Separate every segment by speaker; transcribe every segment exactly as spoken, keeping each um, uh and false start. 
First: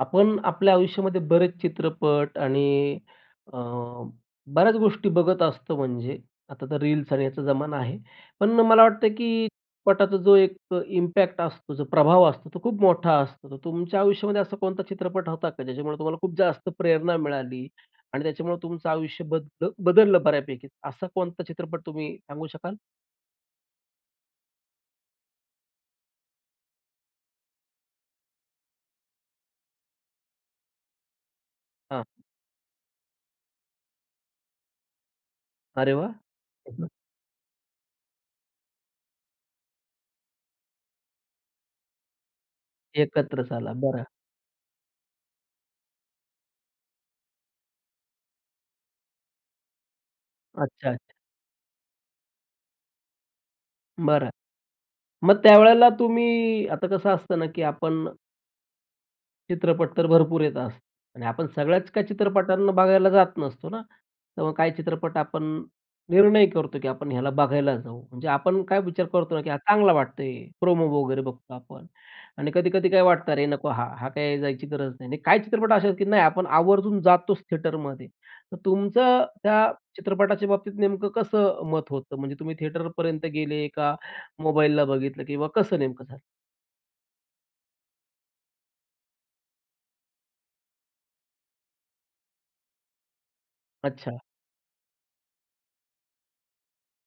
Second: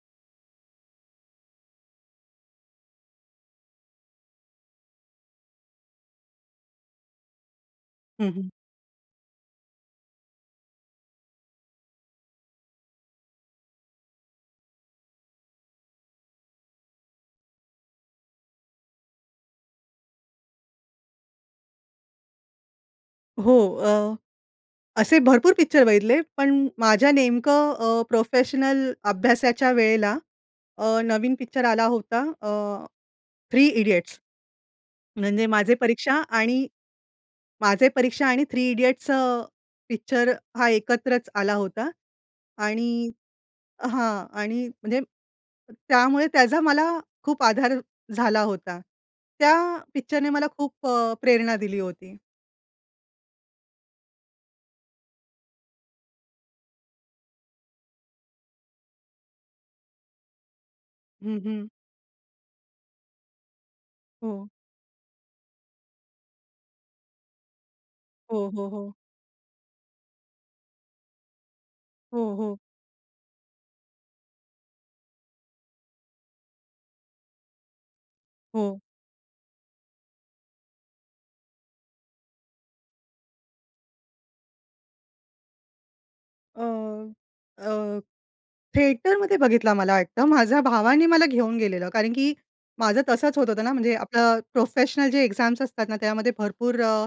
Speaker 1: आपण आपल्या आयुष्यामध्ये बरेच चित्रपट आणि अ, बऱ्याच गोष्टी बघत असतो म्हणजे आता तर रील्स आणि ह्याचा जमाना आहे.
Speaker 2: हं, हं.
Speaker 1: पण मला वाटतं आहे की चित्रपटाचा जो एक अ, इम्पॅक्ट असतो, जो प्रभाव असतो, तो खूप मोठा असतो. तर तुमच्या आयुष्यामध्ये असा कोणता चित्रपट होता का, ज्याच्यामुळे तुम्हाला खूप जास्त प्रेरणा मिळाली आणि त्याच्यामुळं तुमचं आयुष्य बद्द बदललं बऱ्यापैकी? असा कोणता चित्रपट तुम्ही सांगू शकाल?
Speaker 2: हो. अ, असे भरपूर पिक्चर बघितले, पण माझ्या नेमकं अ, प्रोफेशनल अभ्यासाच्या वेळेला अ, नवीन पिक्चर आला
Speaker 1: हां.
Speaker 2: होता अ, थ्री इडियट्स. म्हणजे माझे
Speaker 1: अरे वाह!
Speaker 2: परीक्षा आणि
Speaker 1: [unintelligible]
Speaker 2: माझे परीक्षा आणि थ्री इडियट्स अ, पिक्चर हा एकत्रच आला होता. आणि
Speaker 1: एकत्रच आला. बरं.
Speaker 2: हां आणि म्हणजे त्यामुळे त्याचा मला खूप आधार झाला होता. त्या पिक्चरने मला खूप
Speaker 1: अच्छा,
Speaker 2: अ,
Speaker 1: अच्छा.
Speaker 2: प्रेरणा दिली होती.
Speaker 1: बरं. मग त्यावेळेला तुम्ही आता कसं असतं ना की आपण चित्रपट तर भरपूर येत असतात. आणि
Speaker 2: हं,
Speaker 1: आपण
Speaker 2: हं.
Speaker 1: सगळ्याच काही चित्रपटांना बघायला जात नसतो ना? तर
Speaker 2: हो.
Speaker 1: मग काही चित्रपट आपण निर्णय करतो की आपण ह्याला बघायला जाऊ. म्हणजे
Speaker 2: हो,
Speaker 1: आपण
Speaker 2: हो,
Speaker 1: काय
Speaker 2: हो.
Speaker 1: विचार करतो ना की "हा चांगला वाटतोय," प्रोमो वगैरे बघतो आपण.
Speaker 2: हो,
Speaker 1: आणि
Speaker 2: हो.
Speaker 1: कधी-कधी काय वाटतं, "अरे! नको हा. हा काही जायची गरज नाही." आणि काही चित्रपट अशा आहेत की नाही आपण आवर्जून जातोच थिएटरमध्ये. तर
Speaker 2: हो.
Speaker 1: तुमचं त्या चित्रपटाच्या बाबतीत नेमकं कसं मत होतं म्हणजे तुम्ही थिएटरपर्यंत गेले, का मोबाईलला बघितलं किंवा कसं नेमकं झालं?
Speaker 2: अ, अ, थिएटरमध्ये बघितला मला वाटतं, माझ्या भावाने मला घेऊन गेलेलं. कारण की माझं तसंच होत-होतं ना. म्हणजे
Speaker 1: अच्छा.
Speaker 2: आपले प्रोफेशनल जे एक्झाम्स असतात ना त्यामध्ये भरपूर अ,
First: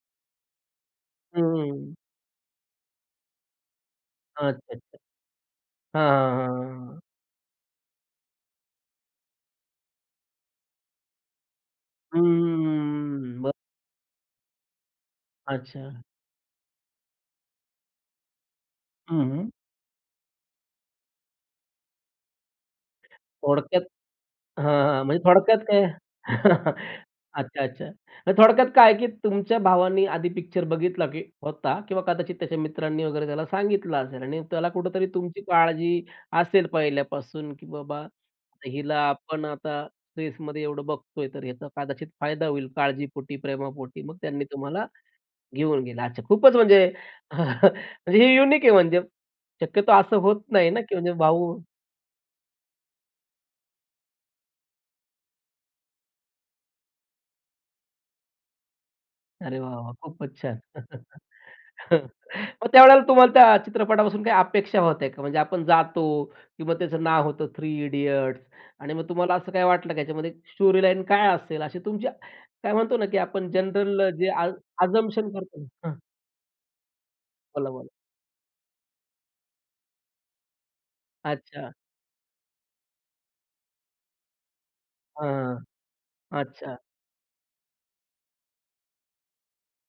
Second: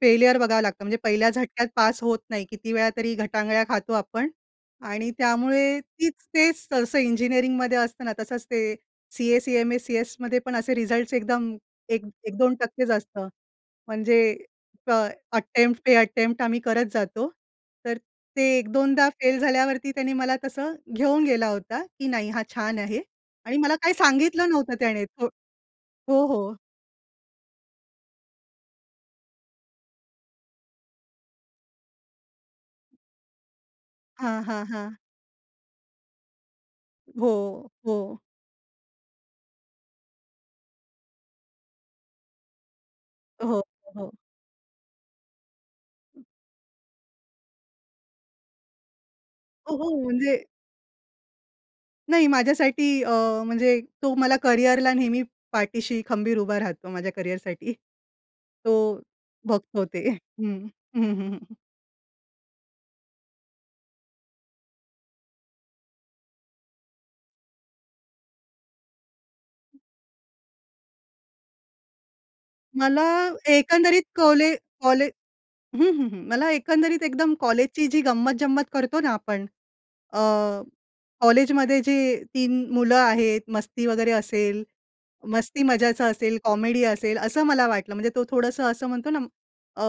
Speaker 2: फेलिअर बघावं लागतं. म्हणजे पहिल्या झटक्यात
Speaker 1: हम्म.
Speaker 2: पास होत नाही. किती वेळा तरी ग टांगळ्या खातो आपण,
Speaker 1: अच्छा, अच्छा.
Speaker 2: आणि त्यामुळे तीच
Speaker 1: हां, हां,
Speaker 2: ते
Speaker 1: हां,
Speaker 2: सहसा
Speaker 1: हां.
Speaker 2: इंजिनिअरिंगमध्ये असत ना, तसंच ते सी-ए, सी-एम-ए, सी-एसमध्ये पण असे रिझल्ट्स एकदम एक एक दोन
Speaker 1: हम्म,
Speaker 2: टक्के च असतं,
Speaker 1: हम्म, ब
Speaker 2: म्हणजे ट्राय, अटेम्प्ट पे
Speaker 1: अच्छा.
Speaker 2: अटेम्प्ट आम्ही करत जातो. तर ते एक-दोनदा
Speaker 1: हं,
Speaker 2: फेल
Speaker 1: हं.
Speaker 2: झाल्यावरती त्याने मला तसं घेऊन गेला होता, की "नाही, हा छान आहे." आणि मला
Speaker 1: थोडक्यात
Speaker 2: काही सांगितलं नव्हतं
Speaker 1: हां,
Speaker 2: त्याने
Speaker 1: हां, म्हणजे
Speaker 2: को
Speaker 1: थोडक्यात काय
Speaker 2: हो, हो.
Speaker 1: अच्छा, अच्छा. तर थोडक्यात काय आहे की तुमच्या भावाने आधी पिक्चर बघितला, की होता. किंवा कदाचित त्याच्या मित्रांनी वगैरे त्याला सांगितलं असेल.
Speaker 2: हां,
Speaker 1: आणि
Speaker 2: हां,
Speaker 1: त्याला
Speaker 2: हां.
Speaker 1: कुठेतरी तुमची काळजी असेल पहिल्यापासून, की
Speaker 2: हो,
Speaker 1: "बाबा,
Speaker 2: हो.
Speaker 1: हिला आपण आता फेजमध्ये एवढं बघतो आहे तर याचा कदाचित फायदा होईल. "काळजीपोटी,
Speaker 2: हो,
Speaker 1: प्रेमापोटी.
Speaker 2: हो.
Speaker 1: मग त्यांनी तुम्हाला घेऊन गेलं. अच्छा, खूपच म्हणजे हे युनिक आहे म्हणजे,
Speaker 2: हो,
Speaker 1: शक्यतो
Speaker 2: हो.
Speaker 1: असं होत
Speaker 2: म्हणजे
Speaker 1: नाही ना, की म्हणजे भाऊ
Speaker 2: नाही माझ्यासाठी अ, म्हणजे तो मला करियरला नेहमी पाठीशी खंबीर उभा राहतो, माझ्या करियरसाठी. तो
Speaker 1: अरे वाह!
Speaker 2: बघतो
Speaker 1: वाह!
Speaker 2: ते.
Speaker 1: खूपच छान.
Speaker 2: हं, हं, हं, हं.
Speaker 1: हं, मग त्यावेळेला तुम्हाला त्या चित्रपटापासून काही अपेक्षा होत्या का? म्हणजे आपण जातो किंवा त्याचं नाव होतं थ्री इडियट्स. आणि मग तुम्हाला असं काही वाटलं, की ह्याच्यामध्ये स्टोरी लाईन काय असेल? अशी तुमची काय म्हणतो
Speaker 2: मला
Speaker 1: ना, की आपण
Speaker 2: एकंदरीत
Speaker 1: जनरल जे आज
Speaker 2: कॉले कॉले
Speaker 1: असम्पशन करतो?
Speaker 2: हं,
Speaker 1: हां.
Speaker 2: हं, हं. मला एकंदरीत एकदम
Speaker 1: बोला,
Speaker 2: कॉलेजची
Speaker 1: बोला.
Speaker 2: जी गंमत-जंमत करतो ना आपण. अ,
Speaker 1: अच्छा.
Speaker 2: कॉलेजमध्ये जे तीन मुलं आहेत. मस्ती वगैरे असेल,
Speaker 1: हां,
Speaker 2: मस्ती मजाचं असेल,
Speaker 1: अच्छा.
Speaker 2: कॉमेडी असेल असं मला वाटलं. म्हणजे तो थोडंसं असं म्हणतो ना, अ,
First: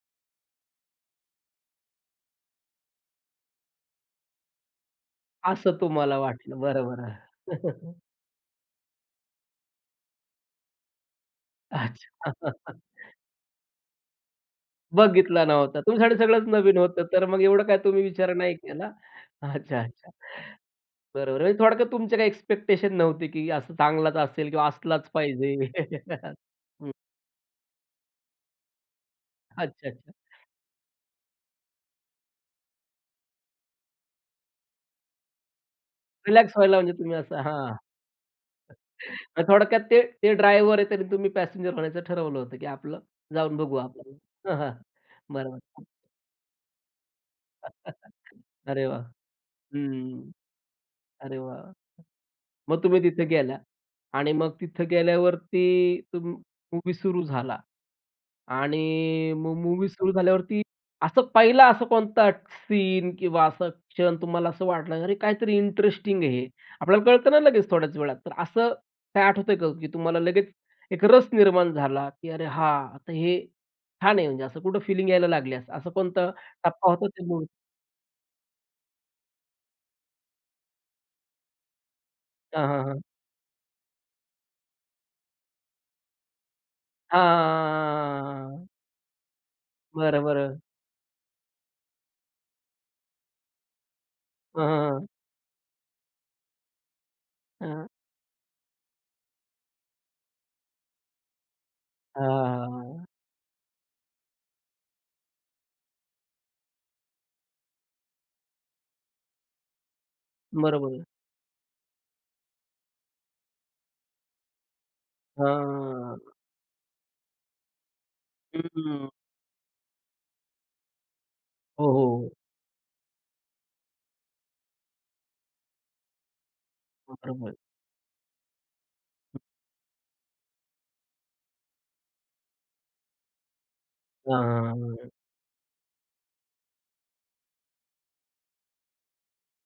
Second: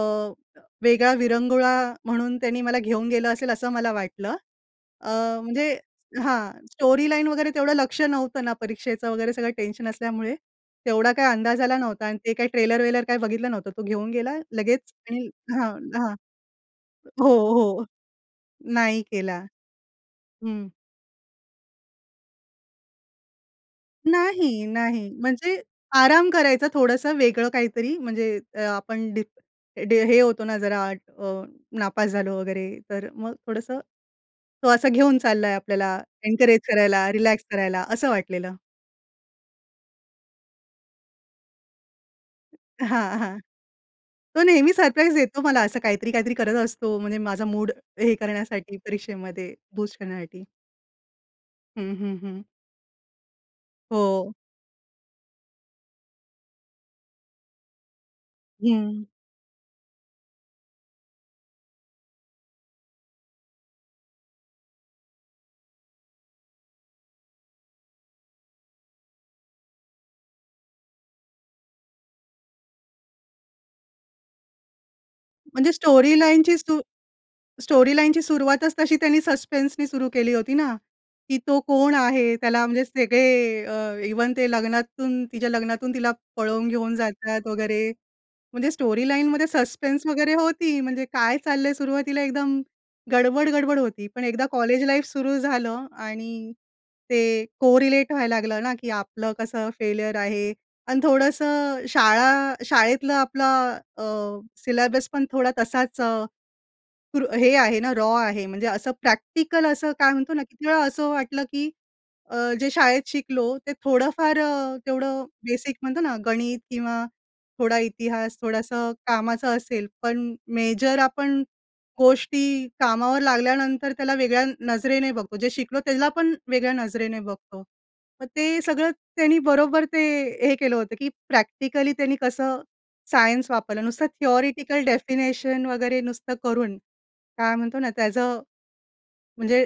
Speaker 2: वेगळा विरंगुळा म्हणून त्यानी मला घेऊन गेलं असेल असं मला वाटलं. अ, म्हणजे
Speaker 1: असं तुम्हाला वाटलं.
Speaker 2: हां.
Speaker 1: बरं,
Speaker 2: स्टोरी
Speaker 1: बरं.
Speaker 2: लाईन वगैरे तेवढं लक्ष नव्हतं ना, परीक्षेचं वगैरे सगळं टेन्शन असल्यामुळे. तेवढा काही अंदाज आला नव्हता आणि
Speaker 1: अच्छा.
Speaker 2: ते काही ट्रेलर-वेलर काही बघितलं नव्हतं. तो घेऊन गेला लगेच आणि
Speaker 1: बघितला
Speaker 2: हां,
Speaker 1: नव्हता.
Speaker 2: हां.
Speaker 1: तुमच्यासाठी सगळंच नवीन होतं. तर
Speaker 2: हो,
Speaker 1: मग एवढं काय
Speaker 2: हो
Speaker 1: तुम्ही विचार नाही केला.
Speaker 2: नाही केला
Speaker 1: अच्छा, अच्छा.
Speaker 2: हं.
Speaker 1: बरोबर म्हणजे थोडक्यात तुमचे काही एक्स्पेक्टेशन नव्हते की असं चांगलाच असेल
Speaker 2: नाही,
Speaker 1: किंवा असलाच
Speaker 2: नाही.
Speaker 1: पाहिजे.
Speaker 2: म्हणजे आराम करायचा
Speaker 1: हं.
Speaker 2: थोडंसं वेगळं काहीतरी. म्हणजे अ, आपण डी
Speaker 1: अच्छा,
Speaker 2: ड
Speaker 1: अच्छा.
Speaker 2: हे होतो ना जरा अ, नापास झालो वगैरे. तर मग थोडंसं, तो असं घेऊन चाललाय आपल्याला.
Speaker 1: रिलॅक्स
Speaker 2: एन्करेज
Speaker 1: व्हायला म्हणजे
Speaker 2: करायला,
Speaker 1: तुम्ही असं
Speaker 2: रिलॅक्स
Speaker 1: हां.
Speaker 2: करायला असं वाटलेलं.
Speaker 1: मग थोडक्यात ते ते ड्रायव्हर आहे. तरी तुम्ही पॅसेंजर होण्याचं ठरवलं होतं की आपलं
Speaker 2: हां, हां.
Speaker 1: जाऊन बघू आपण
Speaker 2: तो
Speaker 1: हां, हां
Speaker 2: नेहमी सरप्राईज देतो मला. असं
Speaker 1: बरोबर.
Speaker 2: काहीतरी-काहीतरी करत असतो. म्हणजे माझा मूड हे करण्यासाठी,
Speaker 1: अरे वाह!
Speaker 2: परीक्षेमध्ये बूस्ट
Speaker 1: हं.
Speaker 2: करण्यासाठी.
Speaker 1: अरे वाह!
Speaker 2: हं, हं, हं.
Speaker 1: मग तुम्ही तिथे गेल्या आणि
Speaker 2: हो.
Speaker 1: मग तिथं गेल्यावरती तुम मूव्ही सुरू झाला.
Speaker 2: हं.
Speaker 1: आणि मग मूव्ही सुरू झाल्यावरती, असं पहिला असा कोणता सीन किंवा असा क्षण तुम्हाला असं वाटलं "अरे काहीतरी इंटरेस्टिंग आहे हे?" आपल्याला कळतंना लगेच थोड्याच वेळात. तर असं काही आठवतं का, की तुम्हाला लगेच एक रस निर्माण झाला? की "अरे हां, तर हे छान आहे." म्हणजे असं कुठं फीलिंग यायला लागल्यात.
Speaker 2: म्हणजे
Speaker 1: असं
Speaker 2: स्टोरी
Speaker 1: कोणता
Speaker 2: लाईनची स्टो
Speaker 1: टप्पा होता त्या मुवीचा?
Speaker 2: स्टोरी लाईनची सुरुवातच तशी त्यांनी सस्पेन्सनी सुरु केली होती ना, की तो कोण आहे? त्याला
Speaker 1: हां, हां,
Speaker 2: म्हणजे
Speaker 1: हां.
Speaker 2: सगळे अ, इव्हन ते लग्नातून, तिच्या लग्नातून तिला पळवून घेऊन जातात वगैरे.
Speaker 1: हां
Speaker 2: म्हणजे स्टोरी लाईनमध्ये सस्पेन्स
Speaker 1: बरं,
Speaker 2: वगैरे
Speaker 1: बरं.
Speaker 2: होती. म्हणजे काय चाललं आहे सुरुवातीला एकदम गडबड-गडबड होती. पण एकदा
Speaker 1: ह, हं,
Speaker 2: कॉलेज लाईफ
Speaker 1: हं
Speaker 2: सुरु झालं आणि ते
Speaker 1: हं.
Speaker 2: कोरिलेट व्हायला लागलं ना, की आपलं कसं फेल्युर आहे? आणि थोडंसं शाळा
Speaker 1: हां.
Speaker 2: शाळेतलं आपलं अ, सिलेबस पण थोडा तसाच अ, र हे आहे ना, रॉ आहे. म्हणजे असं प्रॅक्टिकल असं काय म्हणतो ना, किती वेळा
Speaker 1: बरोबर आहे.
Speaker 2: असं वाटलं की अ, जे शाळेत शिकलो. ते थोडंफार अ, तेवढं बेसिक म्हणतो ना,
Speaker 1: हां.
Speaker 2: गणित किंवा थोडा इतिहास.
Speaker 1: हं, हं,
Speaker 2: थोडंसं
Speaker 1: हं.
Speaker 2: कामाचं असेल. पण मेजर आपण
Speaker 1: हो, हो, हो.
Speaker 2: गोष्टी कामावर लागल्यानंतर त्याला वेगळ्या अ, नजरेने बघतो. जे शिकलो त्याला पण वेगळ्या नजरेने
Speaker 1: बरोबर.
Speaker 2: बघतो. मग ते सगळं त्यांनी बरोबर ते, हे केलं होतं की प्रॅक्टिकली त्यांनी कसं सायन्स वापरलं? नुसतं थियोरेटिकल
Speaker 1: हां.
Speaker 2: डेफिनेशन वगैरे नुसतं करून काय म्हणतो ना? त्याचं म्हणजे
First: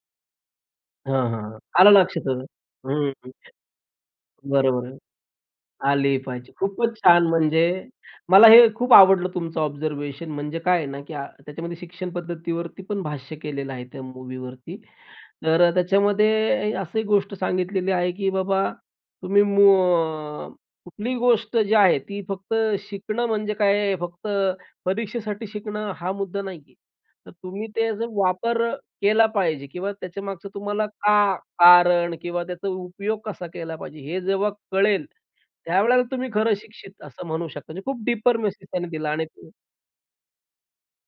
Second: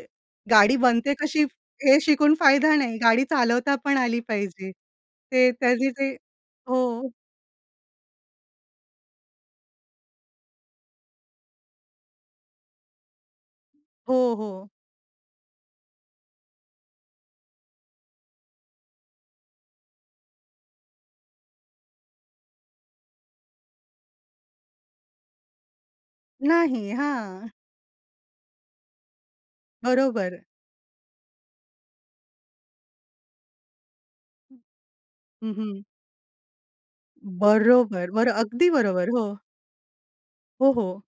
Speaker 2: गाडी बनते
Speaker 1: हां, हां,
Speaker 2: कशी?
Speaker 1: हां.आला
Speaker 2: हे
Speaker 1: लक्षात अ,
Speaker 2: शिकून फायदा नाही.
Speaker 1: हं
Speaker 2: गाडी चालवता पण आली पाहिजे.
Speaker 1: बरं, बरं
Speaker 2: ते त्यांनी ते
Speaker 1: आली पाहिजे. खूपच
Speaker 2: हो.
Speaker 1: छान म्हणजे मला हे खूप आवडलं तुमचं ऑब्झर्वेशन म्हणजे काय आहे ना, की अ, त्याच्यामध्ये शिक्षण पद्धतीवरती पण भाष्य केलेलं आहे, त्या
Speaker 2: हो, हो.
Speaker 1: मूव्हीवरती. तर अ, त्याच्यामध्ये अ, अशी गोष्ट सांगितलेली आहे, की बाबा तुम्ही मू अ, कुठलीही गोष्ट जी आहे, ती फक्त शिकणं म्हणजे काय आहे? फक्त परीक्षेसाठी शिकणं हा मुद्दा नाही आहे.
Speaker 2: नाही,
Speaker 1: तर
Speaker 2: हां.
Speaker 1: तुम्ही ते जर वापर अ, केला पाहिजे किंवा
Speaker 2: बरोबर.
Speaker 1: त्याच्यामागचं तुम्हाला का कारण किंवा त्याचा उपयोग कसा केला पाहिजे? हे जेव्हा
Speaker 2: हं.
Speaker 1: कळेल,
Speaker 2: हं, हं.
Speaker 1: त्यावेळेला तुम्ही खरं शिक्षित असं म्हणू शकता. म्हणजे खूप
Speaker 2: बरोबर बरं,
Speaker 1: डीपर मेसेज
Speaker 2: अगदी
Speaker 1: त्यांनी
Speaker 2: बरोबर.
Speaker 1: दिला आणि
Speaker 2: हो.
Speaker 1: ते
Speaker 2: हो, हो.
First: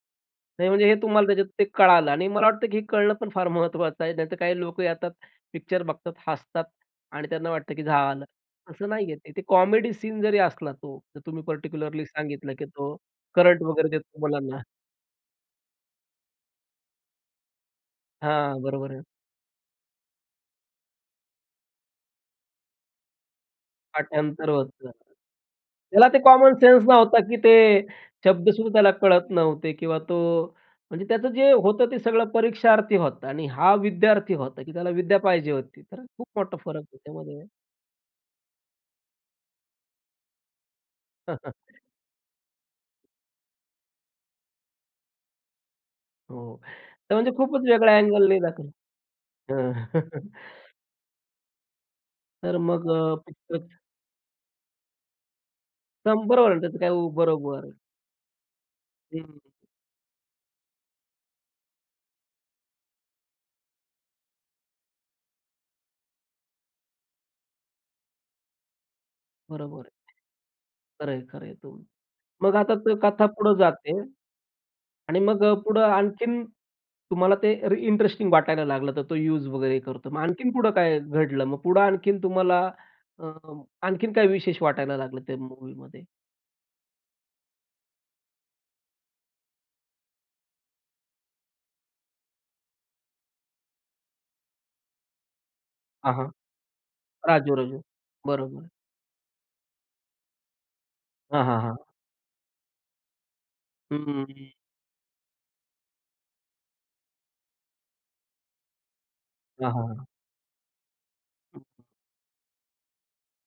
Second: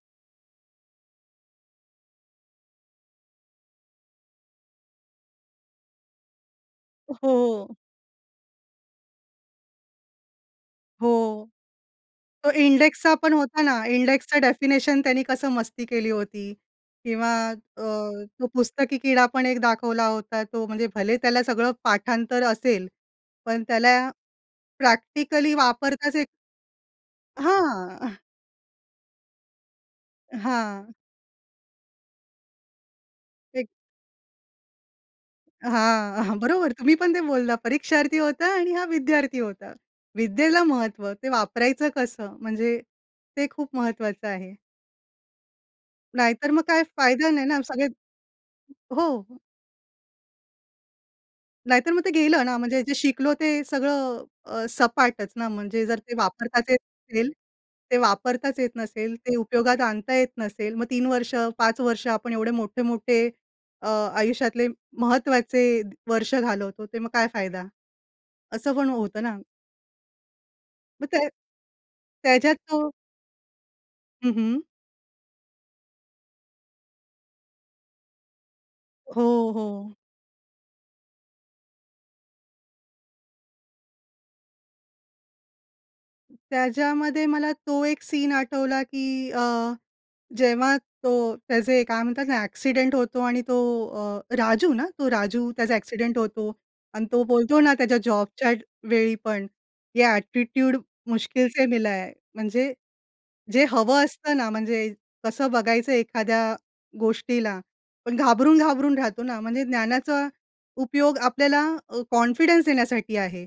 Speaker 1: नाही, म्हणजे हे तुम्हाला त्याच्यात ते कळालं आणि मला वाटतं की हे कळणं पण फार महत्वाचं आहे. नाहीतर काही लोक येतात, पिक्चर बघतात, हसतात
Speaker 2: अ,
Speaker 1: आणि त्यांना वाटतं
Speaker 2: हो.
Speaker 1: की झालं. असं नाही आहे ते. ते कॉमेडी सीन जरी असला तो तर तुम्ही
Speaker 2: हो.
Speaker 1: पर्टिक्युलरली
Speaker 2: तो
Speaker 1: सांगितलं की तो
Speaker 2: इंडेक्सचा पण होता
Speaker 1: करंट
Speaker 2: ना.
Speaker 1: वगैरे देतो
Speaker 2: इंडेक्सचं
Speaker 1: मुलांना.
Speaker 2: डेफिनेशन त्यांनी कसं मस्ती केली होती किंवा अ, तो
Speaker 1: हां, बरोबर
Speaker 2: पुस्तकी
Speaker 1: आहे.
Speaker 2: कीडा पण एक दाखवला होता. तो म्हणजे भले त्याला सगळं पाठांतर असेल. पण त्याला
Speaker 1: पाठांतर होतं जात.
Speaker 2: प्रॅक्टिकली
Speaker 1: त्याला
Speaker 2: वापरताच
Speaker 1: ते
Speaker 2: येत
Speaker 1: कॉमन सेन्स नव्हतं की ते
Speaker 2: हां.
Speaker 1: शब्द सुद्धा त्याला कळत नव्हते किंवा तो
Speaker 2: अ, हां.
Speaker 1: म्हणजे त्याचं जे होतं, ते सगळं परीक्षार्थी होतं आणि
Speaker 2: एक
Speaker 1: हा विद्यार्थी होता की त्याला विद्या पाहिजे होती. तर
Speaker 2: हां,
Speaker 1: खूप
Speaker 2: हां.
Speaker 1: मोठा
Speaker 2: बरोबर
Speaker 1: फरक
Speaker 2: तुम्ही
Speaker 1: आहे
Speaker 2: पण ते
Speaker 1: त्यामध्ये.
Speaker 2: बोलला. परीक्षार्थी होता आणि हा विद्यार्थी होता. विद्येला महत्व. ते वापरायचं कसं म्हणजे ते खूप महत्वाचं आहे. नाहीतर
Speaker 1: हो.
Speaker 2: मग काय
Speaker 1: तर
Speaker 2: फायदा
Speaker 1: म्हणजे
Speaker 2: नाही ना
Speaker 1: खूपच
Speaker 2: सगळे
Speaker 1: वेगळा अँगलनी दाखवलं.
Speaker 2: हो.
Speaker 1: हं.
Speaker 2: नाहीतर मग ते गेलं ना,
Speaker 1: तर
Speaker 2: म्हणजे
Speaker 1: मग
Speaker 2: जे
Speaker 1: अ,
Speaker 2: शिकलो ते
Speaker 1: तितकच
Speaker 2: सगळं अ, सपाटच ना म्हणजे जर ते
Speaker 1: शंभर
Speaker 2: वापरताच
Speaker 1: व्होल्टाचं
Speaker 2: येत
Speaker 1: काय उ
Speaker 2: नसेल
Speaker 1: बरोबर.
Speaker 2: ते वापरताच येत नसेल,
Speaker 1: हं, हं,
Speaker 2: ते
Speaker 1: हं.
Speaker 2: उपयोगात आणता येत नसेल. मग तीन वर्ष पाच वर्ष आपण एवढे मोठे-मोठे अ, आयुष्यातले महत्वाचे वर्ष घालवतो. ते मग काय फायदा? असं पण होतं ना.
Speaker 1: बरोबर आहे.
Speaker 2: मग
Speaker 1: खरं आहे,
Speaker 2: त्यात
Speaker 1: खरं आहे, तुम
Speaker 2: त्याच्यात
Speaker 1: मग आता
Speaker 2: तो
Speaker 1: कथा पुढं जाते.
Speaker 2: हं, हं.
Speaker 1: आणि मग पुढं आणखीन तुम्हाला ते री इंटरेस्टिंग वाटायला लागलं तर तो युज
Speaker 2: हो,
Speaker 1: वगैरे
Speaker 2: हो.
Speaker 1: करतो. मग आणखीन पुढे काय घडलं? मग पुढं आणखीन तुम्हाला अं, आणखीन काय विशेष वाटायला लागलं त्या मूव्हीमध्ये.
Speaker 2: त्याच्यामध्ये मला तो एक सीन आठवला की अ, जेव्हा तो त्याचे काय म्हणतात ना ॲक्सिडेंट होतो आणि तो अ, राजू ना तो राजू? त्याचा
Speaker 1: हां,
Speaker 2: ॲक्सिडेंट
Speaker 1: हां.
Speaker 2: होतो. आणि तो
Speaker 1: राजू,
Speaker 2: बोलतो ना
Speaker 1: राजू,
Speaker 2: त्याच्या जॉबच्या
Speaker 1: बरोबर.
Speaker 2: वेळी पण "ये ॲटिट्यूड
Speaker 1: हां,
Speaker 2: मुश्किल
Speaker 1: हां,
Speaker 2: से
Speaker 1: हां.
Speaker 2: मिला है." म्हणजे जे
Speaker 1: हं,
Speaker 2: हवं
Speaker 1: हं,
Speaker 2: असतं ना,
Speaker 1: हं.
Speaker 2: म्हणजे कसं बघायचं एखाद्या गोष्टीला. पण घाबरून-घाबरून राहतो ना. म्हणजे
Speaker 1: हां, हां, हां.
Speaker 2: ज्ञानाचा उपयोग आपल्याला अ, कॉन्फिडन्स देण्यासाठी आहे.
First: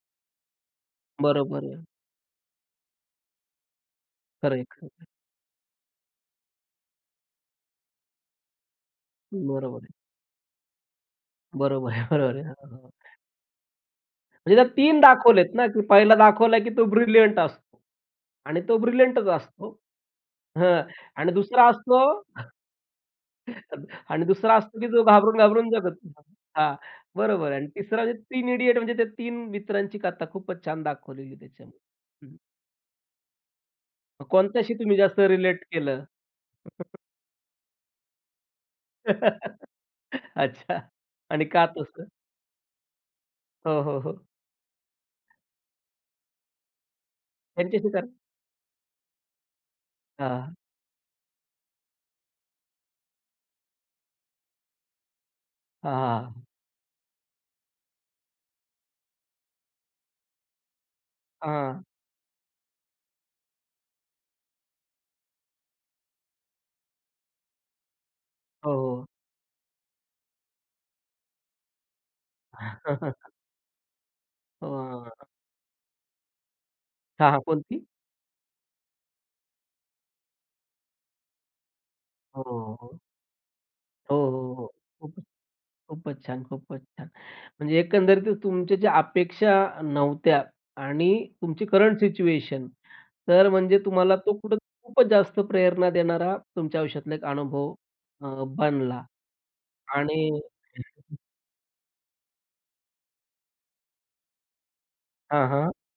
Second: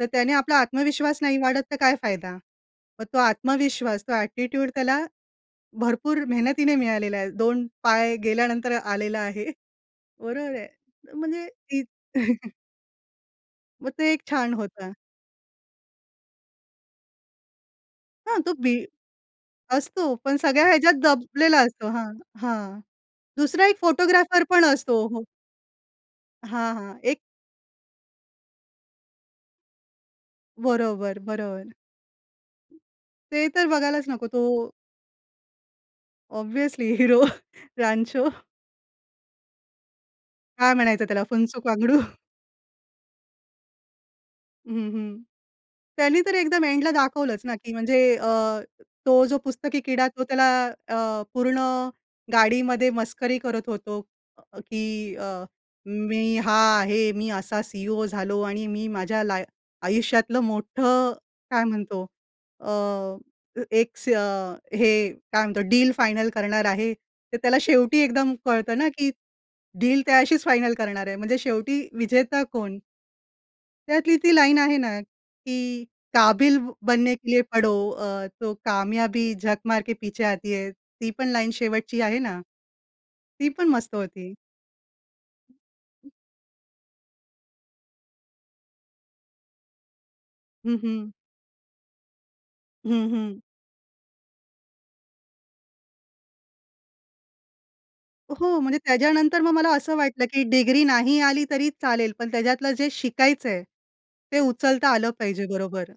Speaker 2: तर त्याने आपला आत्मविश्वास नाही वाढत,
Speaker 1: बरोबर
Speaker 2: तर
Speaker 1: आहे.
Speaker 2: काय फायदा? मग तो आत्मविश्वास, तो
Speaker 1: खरं आहे,
Speaker 2: ॲटिट्यूड
Speaker 1: खरं
Speaker 2: त्याला
Speaker 1: आहे.
Speaker 2: भरपूर मेहनतीने मिळालेला आहे. दोन पाय गेल्यानंतर आलेला आहे.
Speaker 1: बरोबर आहे.
Speaker 2: बरोबर आहे. म्हणजे ती
Speaker 1: बरोबर आहे, बरोबर आहे.
Speaker 2: मग ते एक छान
Speaker 1: म्हणजे त्याच्यात
Speaker 2: होत.
Speaker 1: तीन दाखवलेत ना, की पहिला दाखवला की तो ब्रिलियंट असतो
Speaker 2: हां, तो
Speaker 1: आणि
Speaker 2: बी
Speaker 1: तो ब्रिलियंटच असतो.
Speaker 2: असतो. पण सगळ्या
Speaker 1: हां
Speaker 2: ह्याच्यात
Speaker 1: आणि
Speaker 2: दबलेला
Speaker 1: दुसरा
Speaker 2: असतो
Speaker 1: असतो
Speaker 2: हां, हां, दुसरा एक
Speaker 1: आणि
Speaker 2: फोटोग्राफर
Speaker 1: दुसरा
Speaker 2: पण
Speaker 1: असतो की जो
Speaker 2: असतो, हो.
Speaker 1: घाबरून-घाबरून जगत होता.
Speaker 2: हां,
Speaker 1: हां,
Speaker 2: हां, एक
Speaker 1: बरोबर आहे आणि तिसरा म्हणजे तीन इडियट म्हणजे त्या तीन मित्रांची कथा खूपच छान
Speaker 2: बरोबर,
Speaker 1: दाखवलेली आहे
Speaker 2: बरोबर.
Speaker 1: त्याच्यामध्ये. हं.
Speaker 2: ते तर बघायलाच नको तो
Speaker 1: कोणत्याशी तुम्ही जास्त रिलेट केलं?
Speaker 2: Obviously hero Rancho. काय
Speaker 1: अच्छा.
Speaker 2: म्हणायचं त्याला
Speaker 1: आणि
Speaker 2: फुंसुक
Speaker 1: का
Speaker 2: वांगडू.
Speaker 1: तसं? हो, हो, हो.
Speaker 2: हं, हं, त्यांनी तर एकदम एंडला दाखवलंच ना की
Speaker 1: त्यांच्याशी
Speaker 2: म्हणजे
Speaker 1: कारण
Speaker 2: अ, तो जो पुस्तकी किडा तो
Speaker 1: हां,
Speaker 2: त्याला
Speaker 1: हां.
Speaker 2: अ, पूर्ण गाडीमध्ये मस्करी करत होतो अ, की अ,
Speaker 1: हां,
Speaker 2: "मी
Speaker 1: हां.
Speaker 2: हा आहे, मी असा सीईओ झालो आणि मी माझ्या लाय आयुष्यातलं मोठं काय
Speaker 1: हां.
Speaker 2: म्हणतो अ, अ एक स हे काय म्हणतो डील फायनल करणार आहे." तर त्याला शेवटी एकदम
Speaker 1: हो,
Speaker 2: कळतं ना,
Speaker 1: हो.
Speaker 2: की डील त्याच्याशीच फायनल करणार आहे. म्हणजे शेवटी विजेता कोण? त्यातली ती लाईन आहे ना
Speaker 1: हं.
Speaker 2: की, "काबिल ब बनने के
Speaker 1: हां,
Speaker 2: लिए
Speaker 1: हां,
Speaker 2: पढ़ो
Speaker 1: कोणती?
Speaker 2: अ, तो कामयाबी झक मार के पीछे आती है, ती पण लाईन शेवटची आहे ना.
Speaker 1: हो, हो, हो.
Speaker 2: ती पण मस्त
Speaker 1: हो,
Speaker 2: होती.
Speaker 1: हो, हो, खूप खूपच छान, खूपच छान. म्हणजे एकंदरीत त तुमच्या ज्या अपेक्षा नव्हत्या
Speaker 2: हं,
Speaker 1: आणि
Speaker 2: हं.
Speaker 1: तुमची करंट सिच्युएशन
Speaker 2: हं, हं.
Speaker 1: तर म्हणजे तुम्हाला तो कुठे खूपच जास्त प्रेरणा देणारा तुमच्या आयुष्यातला एक हा अनुभव अ,
Speaker 2: हो, म्हणजे
Speaker 1: बनला
Speaker 2: त्याच्यानंतर मग मला असं वाटलं
Speaker 1: आणि
Speaker 2: की डिग्री
Speaker 1: [unintelligible]
Speaker 2: नाही आली तरी चालेल पण त्याच्यातलं जे शिकायचं आहे, ते उचलता आलं पाहिजे
Speaker 1: हां, हां.
Speaker 2: बरोबर.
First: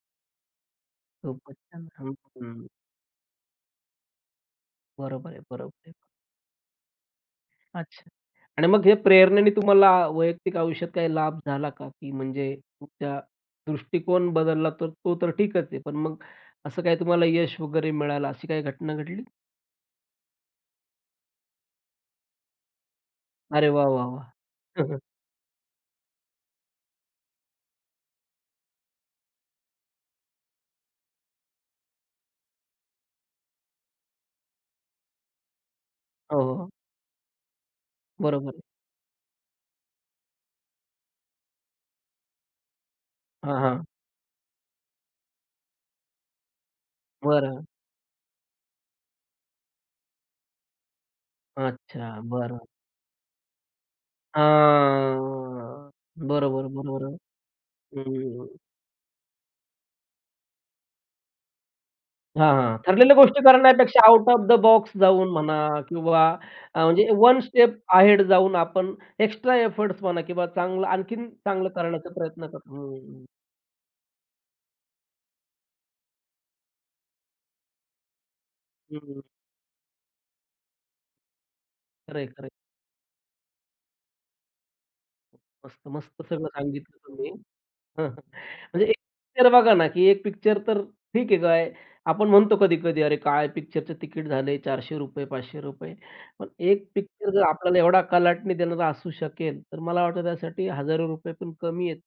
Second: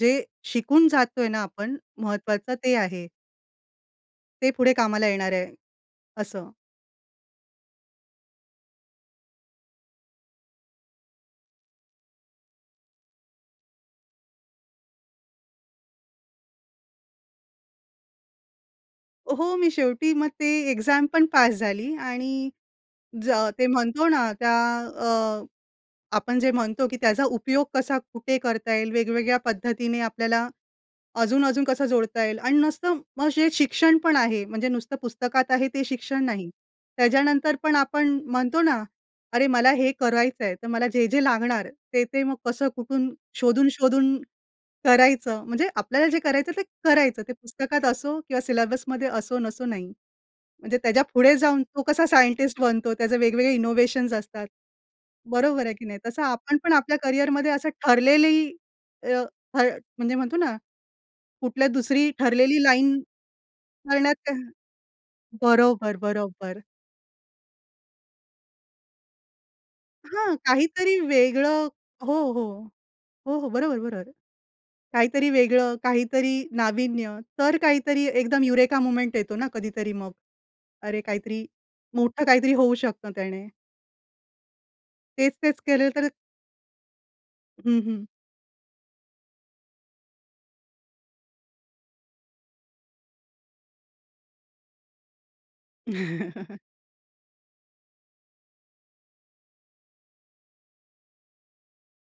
Speaker 2: जे शिकून जात आहे ना आपण
Speaker 1: खुपचं छान! हं,
Speaker 2: महत्वाचं
Speaker 1: हं.
Speaker 2: ते आहे. ते पुढे कामाला
Speaker 1: बरोबर
Speaker 2: येणार
Speaker 1: आहे,
Speaker 2: आहे
Speaker 1: बरोबर आहे.
Speaker 2: असं.
Speaker 1: अच्छा आणि मग हे प्रेरणेने तुम्हाला वैयक्तिक आयुष्यात काही लाभ झाला का? की म्हणजे तुमचा दृष्टिकोन बदलला तर तो तर ठीकच आहे. पण मग असं काय तुम्हाला यश वगैरे मिळालं अशी काही घटना घडली?
Speaker 2: हो, मी शेवटी मग ते एक्झाम पण पास झाली आणि ज ते
Speaker 1: अरे वाह! वाह!
Speaker 2: म्हणतो
Speaker 1: वाह!
Speaker 2: ना त्या अ, आपण जे म्हणतो की त्याचा उपयोग कसा, कुठे करता येईल, वेगवेगळ्या पद्धतीने आपल्याला, अजून-अजून कसा जोडता येईल अन् नसतं मग जे शिक्षण पण आहे म्हणजे नुसतं पुस्तकात आहे ते शिक्षण
Speaker 1: हो,
Speaker 2: नाही.
Speaker 1: हो.
Speaker 2: त्याच्यानंतर पण आपण
Speaker 1: बरोबर
Speaker 2: म्हणतो
Speaker 1: आहे.
Speaker 2: ना, "अरे! मला हे करायचं आहे. तर मला जे जे लागणार ते-ते मग कसं कुठून
Speaker 1: हां, हां.
Speaker 2: शोधून-शोधून करायचं," म्हणजे आपल्याला जे करायचं ते करायचं. ते
Speaker 1: बरं.
Speaker 2: पुस्तकात असो किंवा सिलेबस असो नसो नाही. म्हणजे त्याच्या पुढे जाऊन तो कसा
Speaker 1: अच्छा बरं.
Speaker 2: सायंटिस्ट बनतो, त्याचे वेगवेगळे इनोव्हेशन्स असतात. बरोबर आहे की
Speaker 1: हां,
Speaker 2: नाही? तसं आपण
Speaker 1: बरोबर,
Speaker 2: पण आपल्या
Speaker 1: बरोबर,
Speaker 2: करिअरमध्ये असं ठरलेली
Speaker 1: हम्म.
Speaker 2: अ, ठ म्हणजे म्हणतो ना, कुठल्या दुसरी
Speaker 1: हां,
Speaker 2: ठरलेली
Speaker 1: हां,
Speaker 2: लाईन
Speaker 1: ठरलेल्या गोष्टी करण्यापेक्षा
Speaker 2: कळण्यात
Speaker 1: आउट
Speaker 2: काय
Speaker 1: ऑफ द बॉक्स जाऊन म्हणा
Speaker 2: बरोबर,
Speaker 1: किंवा
Speaker 2: बरोबर.
Speaker 1: अ, म्हणजे वन स्टेप अहेड जाऊन आपण एक्स्ट्रा एफर्टस म्हणा
Speaker 2: हां,
Speaker 1: किंवा चांगलं
Speaker 2: काहीतरी
Speaker 1: आणखीन
Speaker 2: वेगळं
Speaker 1: चांगलं करण्याचा
Speaker 2: हो, हो,
Speaker 1: प्रयत्न करतो हं, हं.
Speaker 2: हो, हो, बरोबर-बरोबर. काहीतरी वेगळं, काहीतरी नाविन्य तर काहीतरी एकदम युरेका
Speaker 1: हं,
Speaker 2: मूव्हमेंट
Speaker 1: हं.
Speaker 2: येतो ना कधीतरी मग. अरे काहीतरी
Speaker 1: खरं
Speaker 2: मोठं
Speaker 1: आहे, खरं आहे.
Speaker 2: काहीतरी होऊ शकतं त्याने. तेच-तेच
Speaker 1: मस्त,
Speaker 2: केलं तर
Speaker 1: मस्त सगळं सांगितलं तुम्ही
Speaker 2: हं,
Speaker 1: हं,
Speaker 2: हं.
Speaker 1: हं. म्हणजे एक पिक्चर बघा ना, की एक पिक्चर तर ठीक आहे काय आपण म्हणतो कधी-कधी अरे! काय पिक्चरचं तिकीट झाले चारशे रुपये पाचशे रुपये पण एक पिक्चर जर आपल्याला एवढा कलाटणी देणारा असू शकेल, तर मला वाटतं, की त्यासाठी हजारो रुपये पण कमी आहेत.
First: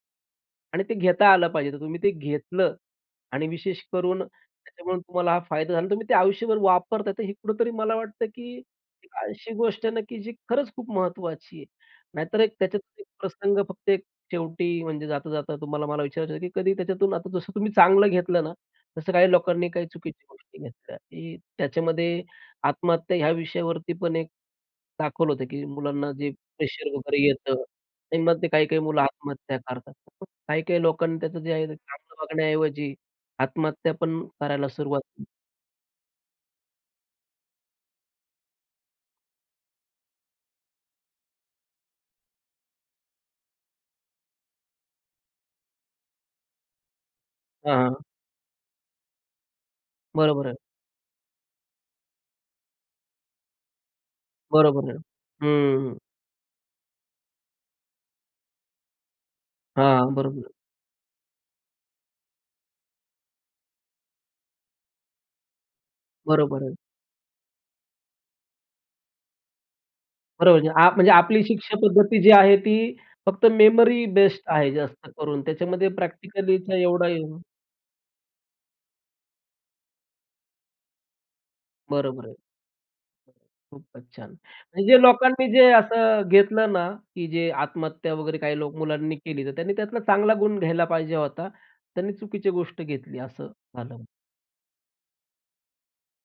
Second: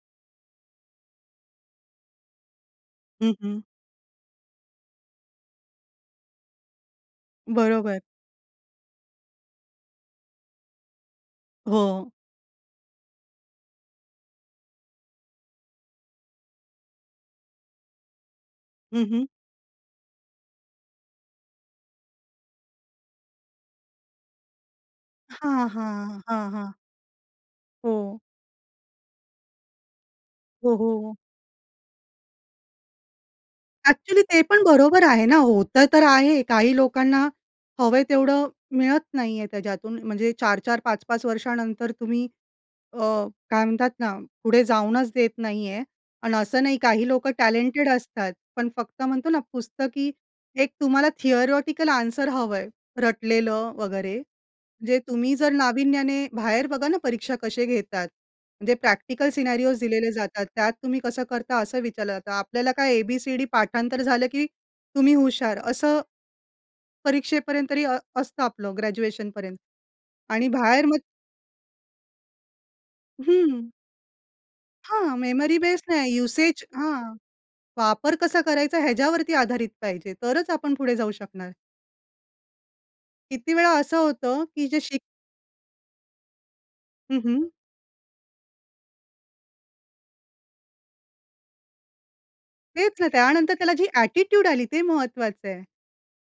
Speaker 1: आणि ते घेता आलं पाहिजे, तर तुम्ही ते घेतलं
Speaker 2: हं,
Speaker 1: आणि
Speaker 2: हं.
Speaker 1: विशेष करून त्याच्यामुळे तुम्हाला हा फायदा झाला आणि तुम्ही ते आयुष्यभर वापरता आहे, तर हे कुठेतरी मला
Speaker 2: बरोबर.
Speaker 1: वाटतं, की अशी गोष्ट आहे ना, की जी खरंच खूप महत्त्वाची आहे.
Speaker 2: हो.
Speaker 1: नाहीतर एक त्याच्यात एक प्रसंग फक्त शेवटी म्हणजे जाता जाता तुम्हाला मला विचारायचं होत, की कधी त्याच्यातून आता जसं तुम्ही चांगलं घेतलं ना
Speaker 2: हं,
Speaker 1: तसं
Speaker 2: हं.
Speaker 1: काही लोकांनी चुकीच्या गोष्टी घेतल्या, की त्याच्यामध्ये आत्महत्या या विषयावरती पण एक दाखवलं होतं, की
Speaker 2: हां,
Speaker 1: मुलांना
Speaker 2: हां,
Speaker 1: जे
Speaker 2: हां, हां.
Speaker 1: प्रेशर वगैरे येतं.
Speaker 2: हो.
Speaker 1: आणि मग ते काही-काही मुलं आत्महत्या करतात.
Speaker 2: हो,
Speaker 1: काही-काही
Speaker 2: हो.
Speaker 1: लोकांना, त्याचं जे आहे चांगलं बघण्या ऐवजी आत्महत्या पण
Speaker 2: एक्चुअली ते पण
Speaker 1: करायला सुरुवात
Speaker 2: बरोबर
Speaker 1: केली.
Speaker 2: आहे ना, होतं तर आहे. काही लोकांना हवं आहे तेवढं मिळत नाही आहे त्याच्यातून. म्हणजे चार-चार, पाच-पाच वर्षानंतर तुम्ही अ, काय म्हणतात? ना पुढे जाऊनच देत नाही आहे. आणि असं नाही काही लोकं टॅलेंटेड
Speaker 1: हां.
Speaker 2: असतात. पण फक्त म्हणतो ना पुस्तकी
Speaker 1: बरोबर आहे.
Speaker 2: एक तुम्हाला थियोरेटिकल आन्सर हवं आहे रटलेलं वगैरे
Speaker 1: बरोबर आहे,
Speaker 2: म्हणजे तुम्ही जर
Speaker 1: हं.
Speaker 2: नाविन्याने बाहेर बघा ना परीक्षा कशी घेतात? म्हणजे प्रॅक्टिकल सिनेरिओस दिलेले
Speaker 1: हां,
Speaker 2: जातात.
Speaker 1: बरोबर.
Speaker 2: त्यात तुम्ही कसं करता असं विचारलं जातं. आपल्याला काय ए-बी-सी-डी पाठांतर झालं, की तुम्ही हुशार, असं
Speaker 1: बरोबर आहे.
Speaker 2: परीक्षेपर्यंत तरी असतं आपलं ग्रॅज्युएशनपर्यंत आणि
Speaker 1: बरोबर
Speaker 2: बाहेर मग
Speaker 1: म्हणजे आपली शिक्षा पद्धती जी आहे, ती फक्त
Speaker 2: हं.
Speaker 1: मेमरी बेस्ड आहे जास्त
Speaker 2: हां,
Speaker 1: करून
Speaker 2: मेमरी बेस
Speaker 1: त्याच्यामध्ये
Speaker 2: नाही युसेज
Speaker 1: प्रॅक्टिकलीचा एवढा
Speaker 2: हां
Speaker 1: हे
Speaker 2: वापर कसा करायचा? ह्याच्यावरती आधारित पाहिजे तरच आपण पुढे जाऊ शकणार.
Speaker 1: बरोबर आहे.
Speaker 2: किती वेळा असं
Speaker 1: खूपच छान.
Speaker 2: होतं की जे
Speaker 1: म्हणजे
Speaker 2: शिक
Speaker 1: जे लोकांनी जे असं घेतलं ना,
Speaker 2: हं,
Speaker 1: की जे
Speaker 2: हं.
Speaker 1: आत्महत्या वगैरे काही लोक, मुलांनी केली, तर त्यांनी त्यातला चांगला गुण घ्यायला पाहिजे होता. त्यांनी चुकीची गोष्ट
Speaker 2: तेच ना,
Speaker 1: घेतली असं
Speaker 2: त्यानंतर त्याला जी
Speaker 1: झालं.
Speaker 2: एटिट्यूड आली, ते महत्त्वाचं आहे.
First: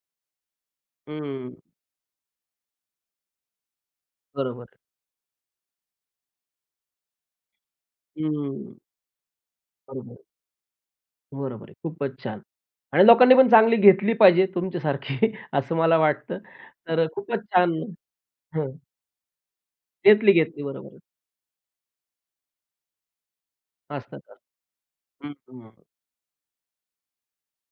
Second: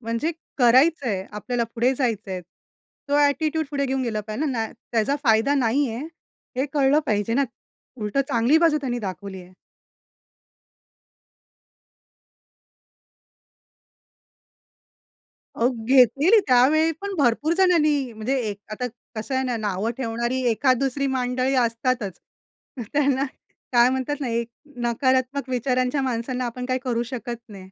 Speaker 2: म्हणजे, करायचं आहे,
Speaker 1: हं.
Speaker 2: आपल्याला पुढे जायचं आहे. तो एटिट्यूड पुढे घेऊन गेला पाहिजे
Speaker 1: बरोबर
Speaker 2: ना,
Speaker 1: आहे.
Speaker 2: त्याचा फायदा नाहीये आहे. हे कळलं पाहिजे ना. उलट चांगली
Speaker 1: हं.
Speaker 2: बाजू त्यांनी दाखवली आहे.
Speaker 1: बरोबर आहे. बरोबर आहे. खूपच छान. आणि लोकांनी पण चांगली घेतली पाहिजे तुमच्यासारखी
Speaker 2: अहो
Speaker 1: असं मला वाटतं.
Speaker 2: घेतलीली, त्यावेळी
Speaker 1: तर
Speaker 2: पण
Speaker 1: खूपच
Speaker 2: भरपूर
Speaker 1: छान
Speaker 2: जणांनी म्हणजे एक,
Speaker 1: हं.
Speaker 2: आता. कसं आहे ना नावं
Speaker 1: घेतली
Speaker 2: ठेवणारी
Speaker 1: घेतली
Speaker 2: एखाद,
Speaker 1: बरोबर आहे.
Speaker 2: दुसरी मंडळी असतातच. त्यांना, काय
Speaker 1: अस
Speaker 2: म्हणतात ना
Speaker 1: का?
Speaker 2: एक,
Speaker 1: हं,
Speaker 2: नकारात्मक
Speaker 1: हं.
Speaker 2: विचारांच्या माणसांना आपण काही करू शकत नाही.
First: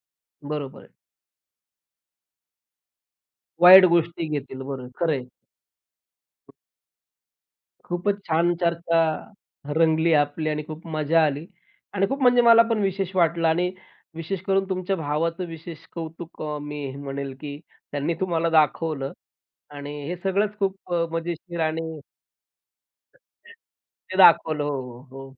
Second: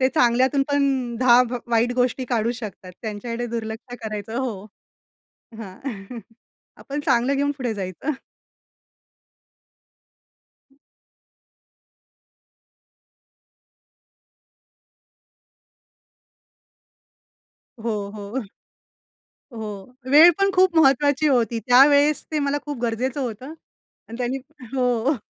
Speaker 2: ते चांगल्यातून
Speaker 1: बरोबर आहे.
Speaker 2: पण दहा भ गोष्टी काढू शकतात. त्यांच्याकडे
Speaker 1: वाईट
Speaker 2: दुर्लक्ष
Speaker 1: गोष्टी
Speaker 2: करायचं.
Speaker 1: घेतील
Speaker 2: हो.
Speaker 1: बरं खरं आहे.
Speaker 2: हां. आपण चांगलं घेऊन पुढे जायचं.
Speaker 1: खूपच छान चर्चा, रंगली आपली आणि खूप मजा आली. आणि खूप म्हणजे मला पण विशेष वाटलं आणि विशेष करून तुमच्या भावाचं विशेष कौतुक अ, मी हे म्हणेल की,
Speaker 2: हो,
Speaker 1: त्यांनी
Speaker 2: हो,
Speaker 1: तुम्हाला दाखवलं आणि
Speaker 2: हो.
Speaker 1: हे
Speaker 2: वेळ पण
Speaker 1: सगळंच
Speaker 2: खूप
Speaker 1: खूप
Speaker 2: महत्त्वाची होती.
Speaker 1: मजेशीर आणि
Speaker 2: त्यावेळेस ते मला खूप गरजेचं होतं.
Speaker 1: सत्य,
Speaker 2: आणि
Speaker 1: ते
Speaker 2: त्यांनी
Speaker 1: दाखवलं. हो, हो,
Speaker 2: हो.
Speaker 1: हो.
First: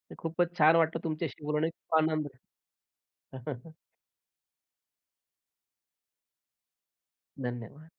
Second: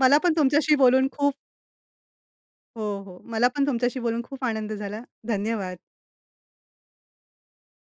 Speaker 2: मला पण
Speaker 1: खूपच
Speaker 2: तुमच्याशी
Speaker 1: छान. वाटल
Speaker 2: बोलून खूप
Speaker 1: तुमच्याशी बोलून एक खूप आनंद
Speaker 2: हो, हो. मला पण तुमच्याशी बोलून खूप आनंद झाला. धन्यवाद.
Speaker 1: धन्यवाद.